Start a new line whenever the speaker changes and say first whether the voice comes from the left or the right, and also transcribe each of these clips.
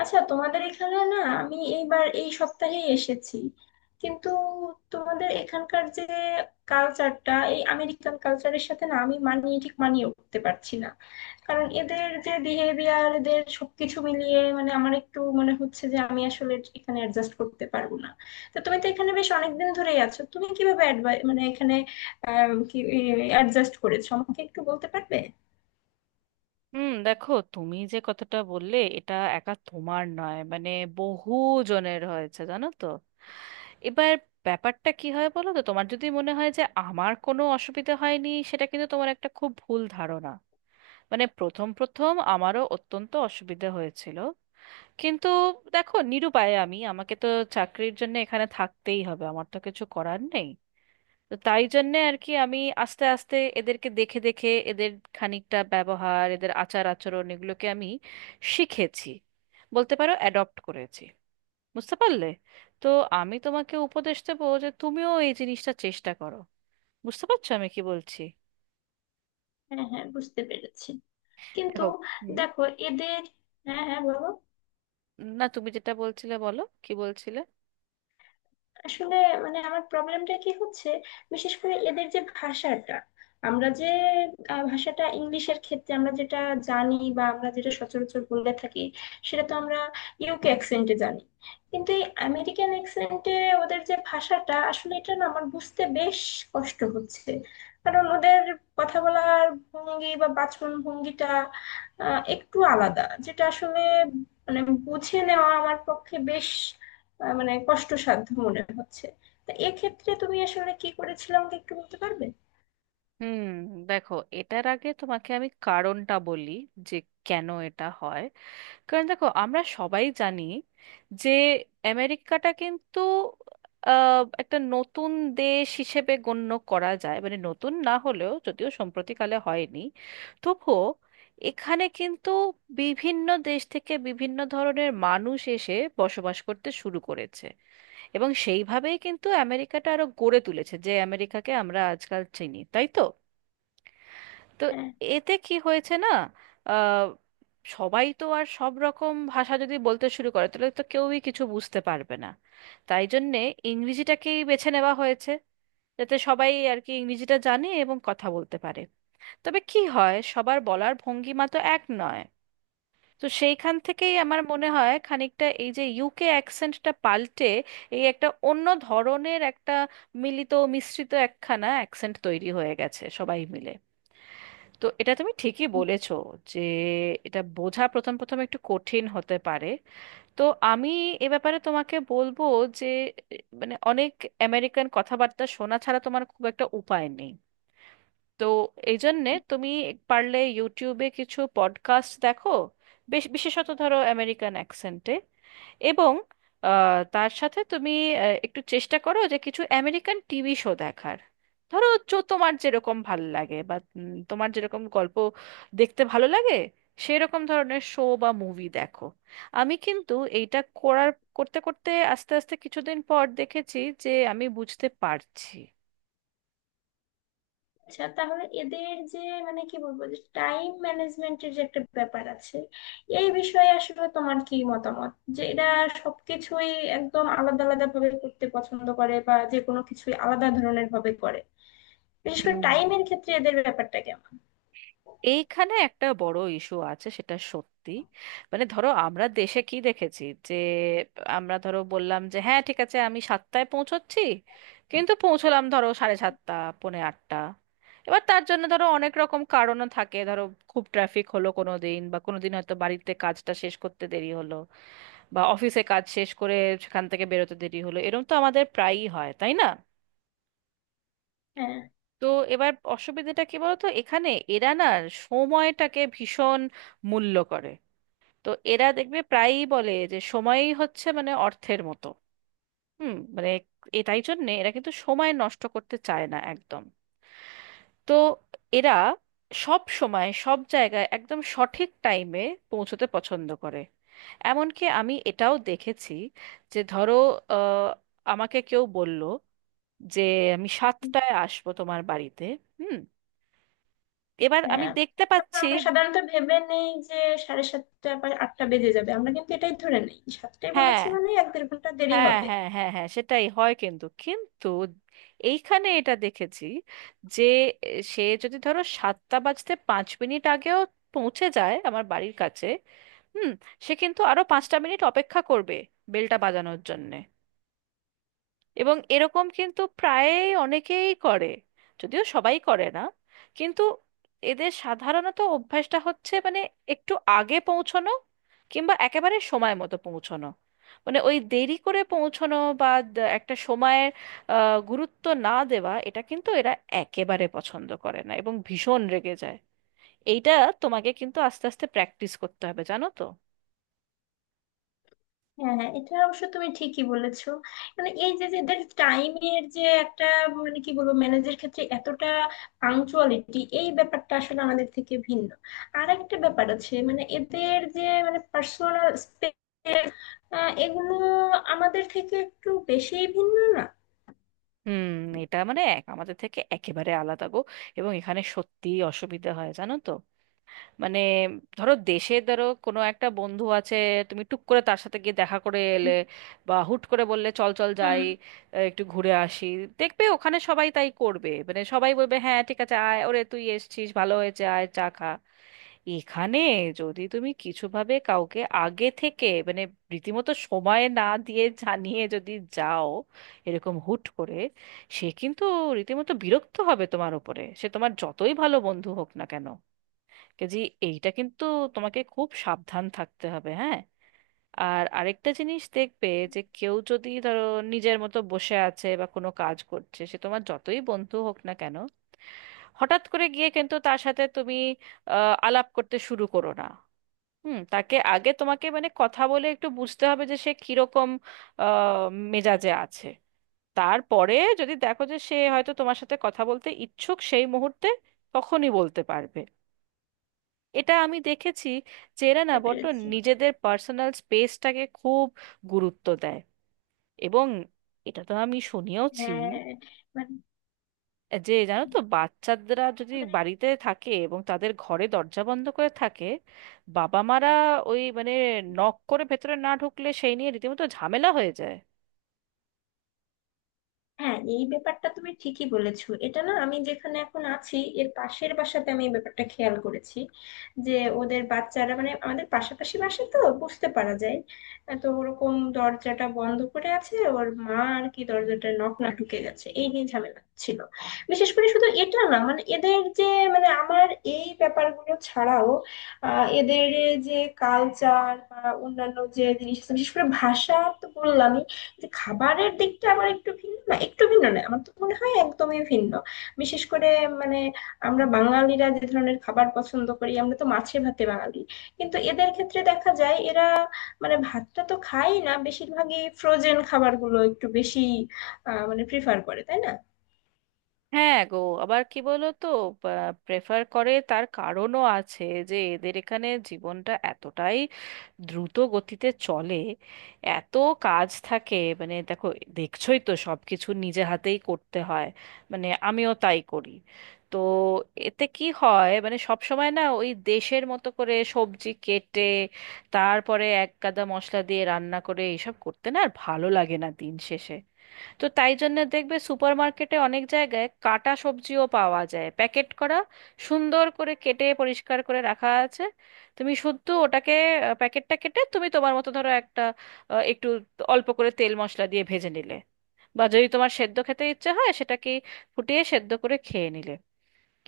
left: আচ্ছা, তোমাদের এখানে না আমি এইবার এই সপ্তাহেই এসেছি, কিন্তু তোমাদের এখানকার যে কালচারটা এই আমেরিকান কালচারের সাথে না আমি ঠিক মানিয়ে উঠতে পারছি না। কারণ এদের যে বিহেভিয়ার, এদের সবকিছু মিলিয়ে মানে আমার একটু মনে হচ্ছে যে আমি আসলে এখানে অ্যাডজাস্ট করতে পারবো না। তো তুমি তো এখানে বেশ অনেকদিন ধরেই আছো, তুমি কিভাবে advi- মানে এখানে আহ, কি অ্যাডজাস্ট করেছো আমাকে একটু বলতে পারবে?
right: হুম, দেখো, তুমি যে কথাটা বললে এটা একা তোমার নয়, মানে বহু জনের হয়েছে, জানো তো। এবার ব্যাপারটা কি হয় বলো তো, তোমার যদি মনে হয় যে আমার কোনো অসুবিধা হয়নি, সেটা কিন্তু তোমার একটা খুব ভুল ধারণা। মানে প্রথম প্রথম আমারও অত্যন্ত অসুবিধা হয়েছিল, কিন্তু দেখো, নিরুপায় আমি, আমাকে তো চাকরির জন্য এখানে থাকতেই হবে, আমার তো কিছু করার নেই। তো তাই জন্যে আর কি, আমি আস্তে আস্তে এদেরকে দেখে দেখে এদের খানিকটা ব্যবহার, এদের আচার আচরণ, এগুলোকে আমি শিখেছি, বলতে পারো অ্যাডপ্ট করেছি। বুঝতে পারলে? তো আমি তোমাকে উপদেশ দেবো যে তুমিও এই জিনিসটা চেষ্টা করো। বুঝতে পারছো আমি কি বলছি?
left: হ্যাঁ হ্যাঁ, বুঝতে পেরেছি, কিন্তু
right: দেখো। হুম।
left: দেখো এদের। হ্যাঁ হ্যাঁ, বলো।
right: না, তুমি যেটা বলছিলে বলো, কি বলছিলে?
left: আসলে মানে আমার প্রবলেমটা কি হচ্ছে, বিশেষ করে এদের যে ভাষাটা, আমরা যে ভাষাটা ইংলিশের ক্ষেত্রে আমরা যেটা জানি বা আমরা যেটা সচরাচর বলে থাকি, সেটা তো আমরা ইউকে অ্যাকসেন্টে জানি, কিন্তু এই আমেরিকান অ্যাকসেন্টে ওদের যে ভাষাটা আসলে এটা না আমার বুঝতে বেশ কষ্ট হচ্ছে। কারণ ওদের কথা বলার ভঙ্গি বা বাচন ভঙ্গিটা একটু আলাদা, যেটা আসলে মানে বুঝে নেওয়া আমার পক্ষে বেশ মানে কষ্টসাধ্য মনে হচ্ছে। তা এক্ষেত্রে তুমি আসলে কি করেছিলে আমাকে একটু বলতে পারবে?
right: হুম, দেখো, এটার আগে তোমাকে আমি কারণটা বলি, যে কেন এটা হয়। কারণ দেখো, আমরা সবাই জানি যে আমেরিকাটা কিন্তু একটা নতুন দেশ হিসেবে গণ্য করা যায়, মানে নতুন না হলেও, যদিও সম্প্রতিকালে হয়নি, তবুও এখানে কিন্তু বিভিন্ন দেশ থেকে বিভিন্ন ধরনের মানুষ এসে বসবাস করতে শুরু করেছে, এবং সেইভাবেই কিন্তু আমেরিকাটা আরো গড়ে তুলেছে, যে আমেরিকাকে আমরা আজকাল চিনি, তাই তো? তো
left: হ্যাঁ।
right: এতে কি হয়েছে না, আহ, সবাই তো আর সব রকম ভাষা যদি বলতে শুরু করে, তাহলে তো কেউই কিছু বুঝতে পারবে না। তাই জন্যে ইংরেজিটাকেই বেছে নেওয়া হয়েছে, যাতে সবাই আর কি ইংরেজিটা জানে এবং কথা বলতে পারে। তবে কি হয়, সবার বলার ভঙ্গিমা তো এক নয়। তো সেইখান থেকেই আমার মনে হয় খানিকটা এই যে ইউকে অ্যাকসেন্টটা পাল্টে এই একটা অন্য ধরনের একটা মিলিত মিশ্রিত একখানা অ্যাকসেন্ট তৈরি হয়ে গেছে সবাই মিলে। তো এটা তুমি ঠিকই বলেছো, যে এটা বোঝা প্রথম প্রথম একটু কঠিন হতে পারে। তো আমি এ ব্যাপারে তোমাকে বলবো যে মানে অনেক আমেরিকান কথাবার্তা শোনা ছাড়া তোমার খুব একটা উপায় নেই। তো এই জন্যে তুমি পারলে ইউটিউবে কিছু পডকাস্ট দেখো, বেশ বিশেষত ধরো আমেরিকান অ্যাকসেন্টে। এবং তার সাথে তুমি একটু চেষ্টা করো যে কিছু আমেরিকান টিভি শো দেখার। ধরো তোমার যেরকম ভাল লাগে, বা তোমার যেরকম গল্প দেখতে ভালো লাগে, সেরকম ধরনের শো বা মুভি দেখো। আমি কিন্তু এইটা করার, করতে করতে আস্তে আস্তে কিছুদিন পর দেখেছি যে আমি বুঝতে পারছি।
left: আচ্ছা, তাহলে এদের যে মানে কি বলবো, যে টাইম ম্যানেজমেন্টের যে একটা ব্যাপার আছে, এই বিষয়ে আসলে তোমার কি মতামত? যে এরা সবকিছুই একদম আলাদা আলাদা ভাবে করতে পছন্দ করে বা যে কোনো কিছুই আলাদা ধরনের ভাবে করে, বিশেষ করে
right: হুম,
left: টাইমের ক্ষেত্রে এদের ব্যাপারটা কেমন?
right: এইখানে একটা বড় ইস্যু আছে, সেটা সত্যি। মানে ধরো আমরা দেশে কি দেখেছি, যে আমরা ধরো বললাম যে হ্যাঁ ঠিক আছে, আমি 7টায় পৌঁছচ্ছি, কিন্তু পৌঁছলাম ধরো সাড়ে 7টা, পৌনে 8টা। এবার তার জন্য ধরো অনেক রকম কারণও থাকে, ধরো খুব ট্রাফিক হলো কোনো দিন, বা কোনো দিন হয়তো বাড়িতে কাজটা শেষ করতে দেরি হলো, বা অফিসে কাজ শেষ করে সেখান থেকে বেরোতে দেরি হলো, এরকম তো আমাদের প্রায়ই হয় তাই না।
left: হ্যাঁ।
right: তো এবার অসুবিধাটা কি বলতো, এখানে এরা না সময়টাকে ভীষণ মূল্য করে। তো এরা দেখবে প্রায়ই বলে, যে সময়ই হচ্ছে মানে অর্থের মতো। হুম, মানে এটাই জন্যে এরা কিন্তু সময় নষ্ট করতে চায় না একদম। তো এরা সব সময় সব জায়গায় একদম সঠিক টাইমে পৌঁছতে পছন্দ করে। এমনকি আমি এটাও দেখেছি, যে ধরো আহ, আমাকে কেউ বলল যে আমি 7টায় আসবো তোমার বাড়িতে। হুম, এবার আমি
left: হ্যাঁ,
right: দেখতে
left: তারপর
right: পাচ্ছি।
left: আমরা সাধারণত ভেবে নেই যে সাড়ে সাতটা বা আটটা বেজে যাবে, আমরা কিন্তু এটাই ধরে নেই সাতটায়
right: হ্যাঁ,
left: বলেছি মানে এক দেড় ঘন্টা দেরি
right: হ্যাঁ,
left: হবে।
right: হ্যাঁ, হ্যাঁ, হ্যাঁ, সেটাই হয়, কিন্তু কিন্তু এইখানে এটা দেখেছি, যে এ, সে যদি ধরো 7টা বাজতে 5 মিনিট আগেও পৌঁছে যায় আমার বাড়ির কাছে, হুম, সে কিন্তু আরো 5টা মিনিট অপেক্ষা করবে বেলটা বাজানোর জন্যে। এবং এরকম কিন্তু প্রায় অনেকেই করে, যদিও সবাই করে না। কিন্তু এদের সাধারণত অভ্যাসটা হচ্ছে মানে একটু আগে পৌঁছানো, কিংবা একেবারে সময় মতো পৌঁছানো। মানে ওই দেরি করে পৌঁছানো বা একটা সময়ের গুরুত্ব না দেওয়া এটা কিন্তু এরা একেবারে পছন্দ করে না এবং ভীষণ রেগে যায়। এইটা তোমাকে কিন্তু আস্তে আস্তে প্র্যাকটিস করতে হবে, জানো তো।
left: হ্যাঁ হ্যাঁ, এটা অবশ্য তুমি ঠিকই বলেছো। মানে এই যে যে এদের টাইমের যে একটা মানে কি বলবো, ম্যানেজের ক্ষেত্রে এতটা পাংচুয়ালিটি, এই ব্যাপারটা আসলে আমাদের থেকে ভিন্ন। আর একটা ব্যাপার আছে, মানে এদের যে মানে পার্সোনাল স্পেস, এগুলো আমাদের থেকে একটু বেশি ভিন্ন না?
right: হুম, এটা মানে এক আমাদের থেকে একেবারে আলাদা গো, এবং এখানে সত্যিই অসুবিধা হয়, জানো তো। মানে ধরো দেশে, ধরো কোনো একটা বন্ধু আছে, তুমি টুক করে তার সাথে গিয়ে দেখা করে এলে,
left: হুম।
right: বা হুট করে বললে চল চল
left: হুম,
right: যাই, একটু ঘুরে আসি। দেখবে ওখানে সবাই তাই করবে, মানে সবাই বলবে হ্যাঁ ঠিক আছে আয়, ওরে তুই এসেছিস ভালো হয়েছে, আয় চা খা। এখানে যদি তুমি কিছুভাবে কাউকে আগে থেকে, মানে রীতিমতো সময় না দিয়ে জানিয়ে যদি যাও, এরকম হুট করে, সে কিন্তু রীতিমতো বিরক্ত হবে তোমার উপরে, সে তোমার যতই ভালো বন্ধু হোক না কেন। কাজে এইটা কিন্তু তোমাকে খুব সাবধান থাকতে হবে, হ্যাঁ। আর আরেকটা জিনিস দেখবে, যে কেউ যদি ধরো নিজের মতো বসে আছে বা কোনো কাজ করছে, সে তোমার যতই বন্ধু হোক না কেন, হঠাৎ করে গিয়ে কিন্তু তার সাথে তুমি আলাপ করতে শুরু করো না। হুম, তাকে আগে তোমাকে মানে কথা বলে একটু বুঝতে হবে যে সে কিরকম আহ, মেজাজে আছে। তারপরে যদি দেখো যে সে হয়তো তোমার সাথে কথা বলতে ইচ্ছুক সেই মুহূর্তে, তখনই বলতে পারবে। এটা আমি দেখেছি, যে এরা না
left: বুঝতে
right: বড্ড
left: পেরেছি।
right: নিজেদের পার্সোনাল স্পেসটাকে খুব গুরুত্ব দেয়। এবং এটা তো আমি শুনিয়েওছি,
left: হ্যাঁ, মানে
right: যে জানো তো বাচ্চারা যদি
left: মানে।
right: বাড়িতে থাকে এবং তাদের ঘরে দরজা বন্ধ করে থাকে, বাবা মারা ওই মানে নক করে ভেতরে না ঢুকলে সেই নিয়ে রীতিমতো ঝামেলা হয়ে যায়।
left: হ্যাঁ, এই ব্যাপারটা তুমি ঠিকই বলেছো। এটা না আমি যেখানে এখন আছি এর পাশের বাসাতে আমি এই ব্যাপারটা খেয়াল করেছি। যে ওদের বাচ্চারা, মানে আমাদের পাশাপাশি বাসা তো বুঝতে পারা যায়, তো ওরকম দরজাটা বন্ধ করে আছে, ওর মা আর কি দরজাটা নক না ঢুকে গেছে, এই নিয়ে ঝামেলা ছিল। বিশেষ করে শুধু এটা না, মানে এদের যে মানে আমার এই ব্যাপারগুলো ছাড়াও আহ এদের যে কালচার বা অন্যান্য যে জিনিস আছে, বিশেষ করে ভাষা তো বললাম। কিন্তু খাবারের দিকটা আবার একটু ভিন্ন না, আমার তো মনে হয় একদমই ভিন্ন। বিশেষ করে মানে আমরা বাঙালিরা যে ধরনের খাবার পছন্দ করি, আমরা তো মাছে ভাতে বাঙালি। কিন্তু এদের ক্ষেত্রে দেখা যায় এরা মানে ভাতটা তো খায় না, বেশিরভাগই ফ্রোজেন খাবারগুলো একটু বেশি আহ মানে প্রিফার করে, তাই না?
right: হ্যাঁ গো। আবার কি বলো তো, প্রেফার করে তার কারণও আছে, যে এদের এখানে জীবনটা এতটাই দ্রুত গতিতে চলে, এত কাজ থাকে। মানে দেখো, দেখছোই তো সব কিছু নিজে হাতেই করতে হয়, মানে আমিও তাই করি। তো এতে কি হয় মানে সব সময় না ওই দেশের মতো করে সবজি কেটে, তারপরে এক গাদা মশলা দিয়ে রান্না করে এইসব করতে না আর ভালো লাগে না দিন শেষে। তো তাই জন্য দেখবে সুপারমার্কেটে অনেক জায়গায় কাটা সবজিও পাওয়া যায় প্যাকেট করা, সুন্দর করে কেটে পরিষ্কার করে রাখা আছে। তুমি শুদ্ধ ওটাকে প্যাকেটটা কেটে তুমি তোমার মতো ধরো একটা একটু অল্প করে তেল মশলা দিয়ে ভেজে নিলে, বা যদি তোমার সেদ্ধ খেতে ইচ্ছে হয় সেটাকে ফুটিয়ে সেদ্ধ করে খেয়ে নিলে।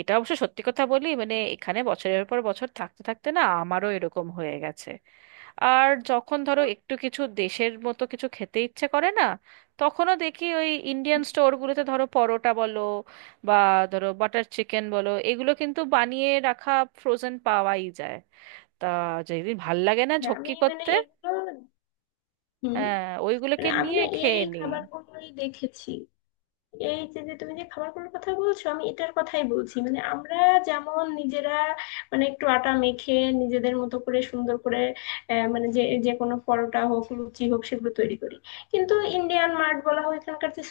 right: এটা অবশ্য সত্যি কথা বলি, মানে এখানে বছরের পর বছর থাকতে থাকতে না আমারও এরকম হয়ে গেছে। আর যখন ধরো একটু কিছু দেশের মতো কিছু খেতে ইচ্ছে করে না, তখনও দেখি ওই ইন্ডিয়ান স্টোরগুলোতে ধরো পরোটা বলো, বা ধরো বাটার চিকেন বলো, এগুলো কিন্তু বানিয়ে রাখা ফ্রোজেন পাওয়াই যায়। তা যেদিন ভাল লাগে না
left: হ্যাঁ,
right: ঝক্কি
left: আমি মানে
right: করতে,
left: এগুলো। হুম।
right: হ্যাঁ ওইগুলোকে
left: মানে আমি
right: নিয়ে
left: না এই
right: খেয়ে নিই।
left: খাবারগুলোই দেখেছি। এই যে যে তুমি যে খাবারগুলোর কথা বলছো আমি এটার কথাই বলছি। মানে আমরা যেমন নিজেরা মানে একটু আটা মেখে নিজেদের মতো করে সুন্দর করে মানে যে যে কোনো পরোটা হোক লুচি হোক সেগুলো তৈরি করি। কিন্তু ইন্ডিয়ান মার্ট বলা হয় এখানকার যে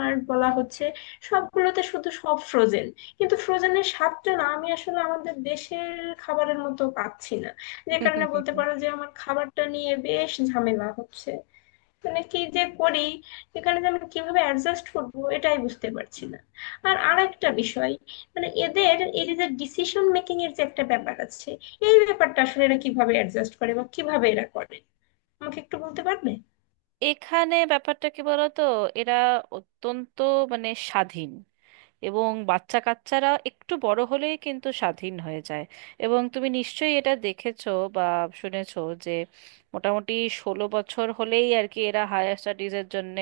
left: মার্ট বলা হচ্ছে, সবগুলোতে শুধু সব ফ্রোজেন। কিন্তু ফ্রোজেনের স্বাদটা না আমি আসলে আমাদের দেশের খাবারের মতো পাচ্ছি না। যে কারণে বলতে পারো যে আমার খাবারটা নিয়ে বেশ ঝামেলা হচ্ছে। মানে কি যে করি, এখানে যে আমি কিভাবে অ্যাডজাস্ট করব এটাই বুঝতে পারছি না। আর আরেকটা বিষয়, মানে এদের এই যে ডিসিশন মেকিং এর যে একটা ব্যাপার আছে, এই ব্যাপারটা আসলে এরা কিভাবে অ্যাডজাস্ট করে বা কিভাবে এরা করে আমাকে একটু বলতে পারবে?
right: এখানে ব্যাপারটা কি বলতো, এরা অত্যন্ত মানে স্বাধীন, এবং বাচ্চা কাচ্চারা একটু বড় হলেই কিন্তু স্বাধীন হয়ে যায়। এবং তুমি নিশ্চয়ই এটা দেখেছো বা শুনেছো, যে মোটামুটি 16 বছর হলেই আর কি এরা হায়ার স্টাডিজের জন্যে,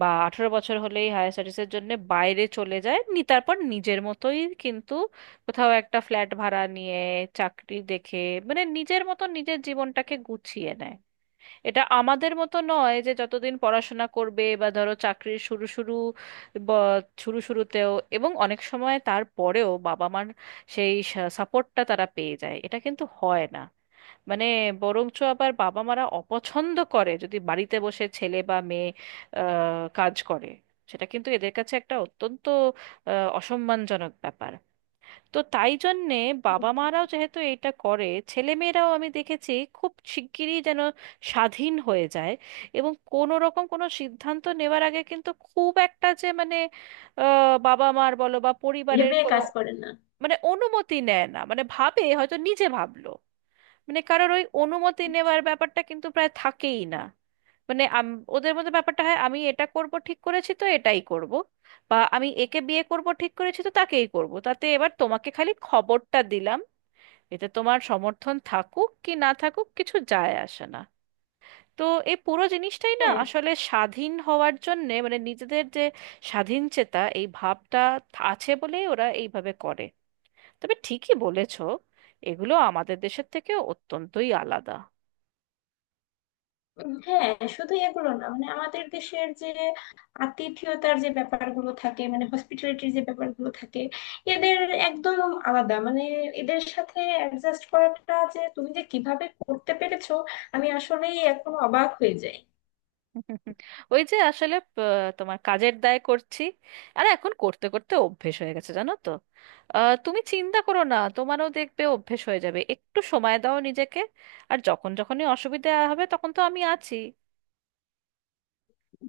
right: বা 18 বছর হলেই হায়ার স্টাডিজের জন্যে বাইরে চলে যায় নি, তারপর নিজের মতোই কিন্তু কোথাও একটা ফ্ল্যাট ভাড়া নিয়ে, চাকরি দেখে, মানে নিজের মতো নিজের জীবনটাকে গুছিয়ে নেয়। এটা আমাদের মতো নয় যে যতদিন পড়াশোনা করবে, বা ধরো চাকরির শুরু শুরু, শুরু শুরুতেও এবং অনেক সময় তারপরেও বাবা মার সেই সাপোর্টটা তারা পেয়ে যায়, এটা কিন্তু হয় না। মানে বরঞ্চ আবার বাবা মারা অপছন্দ করে যদি বাড়িতে বসে ছেলে বা মেয়ে কাজ করে, সেটা কিন্তু এদের কাছে একটা অত্যন্ত অসম্মানজনক ব্যাপার। তো তাই জন্যে বাবা মারাও যেহেতু এটা করে, ছেলে মেয়েরাও আমি দেখেছি খুব শিগগিরই যেন স্বাধীন হয়ে যায়। এবং কোনো রকম কোনো সিদ্ধান্ত নেওয়ার আগে কিন্তু খুব একটা যে মানে বাবা মার বলো বা পরিবারের
left: ভেবে
right: কোনো
left: কাজ করে না।
right: মানে অনুমতি নেয় না, মানে ভাবে হয়তো নিজে ভাবলো, মানে কারোর ওই অনুমতি নেওয়ার ব্যাপারটা কিন্তু প্রায় থাকেই না। মানে ওদের মধ্যে ব্যাপারটা হয় আমি এটা করব ঠিক করেছি তো এটাই করব, বা আমি একে বিয়ে করব ঠিক করেছি তো তাকেই করব, তাতে এবার তোমাকে খালি খবরটা দিলাম। এতে তোমার সমর্থন থাকুক কি না থাকুক কিছু যায় আসে না। তো এই পুরো জিনিসটাই না
left: হ্যাঁ
right: আসলে স্বাধীন হওয়ার জন্যে, মানে নিজেদের যে স্বাধীন চেতা এই ভাবটা আছে বলেই ওরা এইভাবে করে। তবে ঠিকই বলেছো, এগুলো আমাদের দেশের থেকে অত্যন্তই আলাদা।
left: হ্যাঁ, শুধু এগুলো না, মানে আমাদের দেশের যে আতিথেয়তার যে ব্যাপারগুলো থাকে, মানে হসপিটালিটির যে ব্যাপারগুলো থাকে, এদের একদম আলাদা। মানে এদের সাথে অ্যাডজাস্ট করাটা যে তুমি যে কিভাবে করতে পেরেছো, আমি আসলেই এখন অবাক হয়ে যাই।
right: ওই যে আসলে তোমার কাজের দায় করছি, আর এখন করতে করতে অভ্যেস হয়ে গেছে, জানো তো। তুমি চিন্তা করো না, তোমারও দেখবে অভ্যেস হয়ে যাবে, একটু সময় দাও নিজেকে। আর যখন যখনই অসুবিধা হবে তখন তো আমি আছি।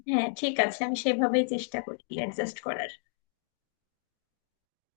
left: হ্যাঁ ঠিক আছে, আমি সেভাবেই চেষ্টা করি অ্যাডজাস্ট করার।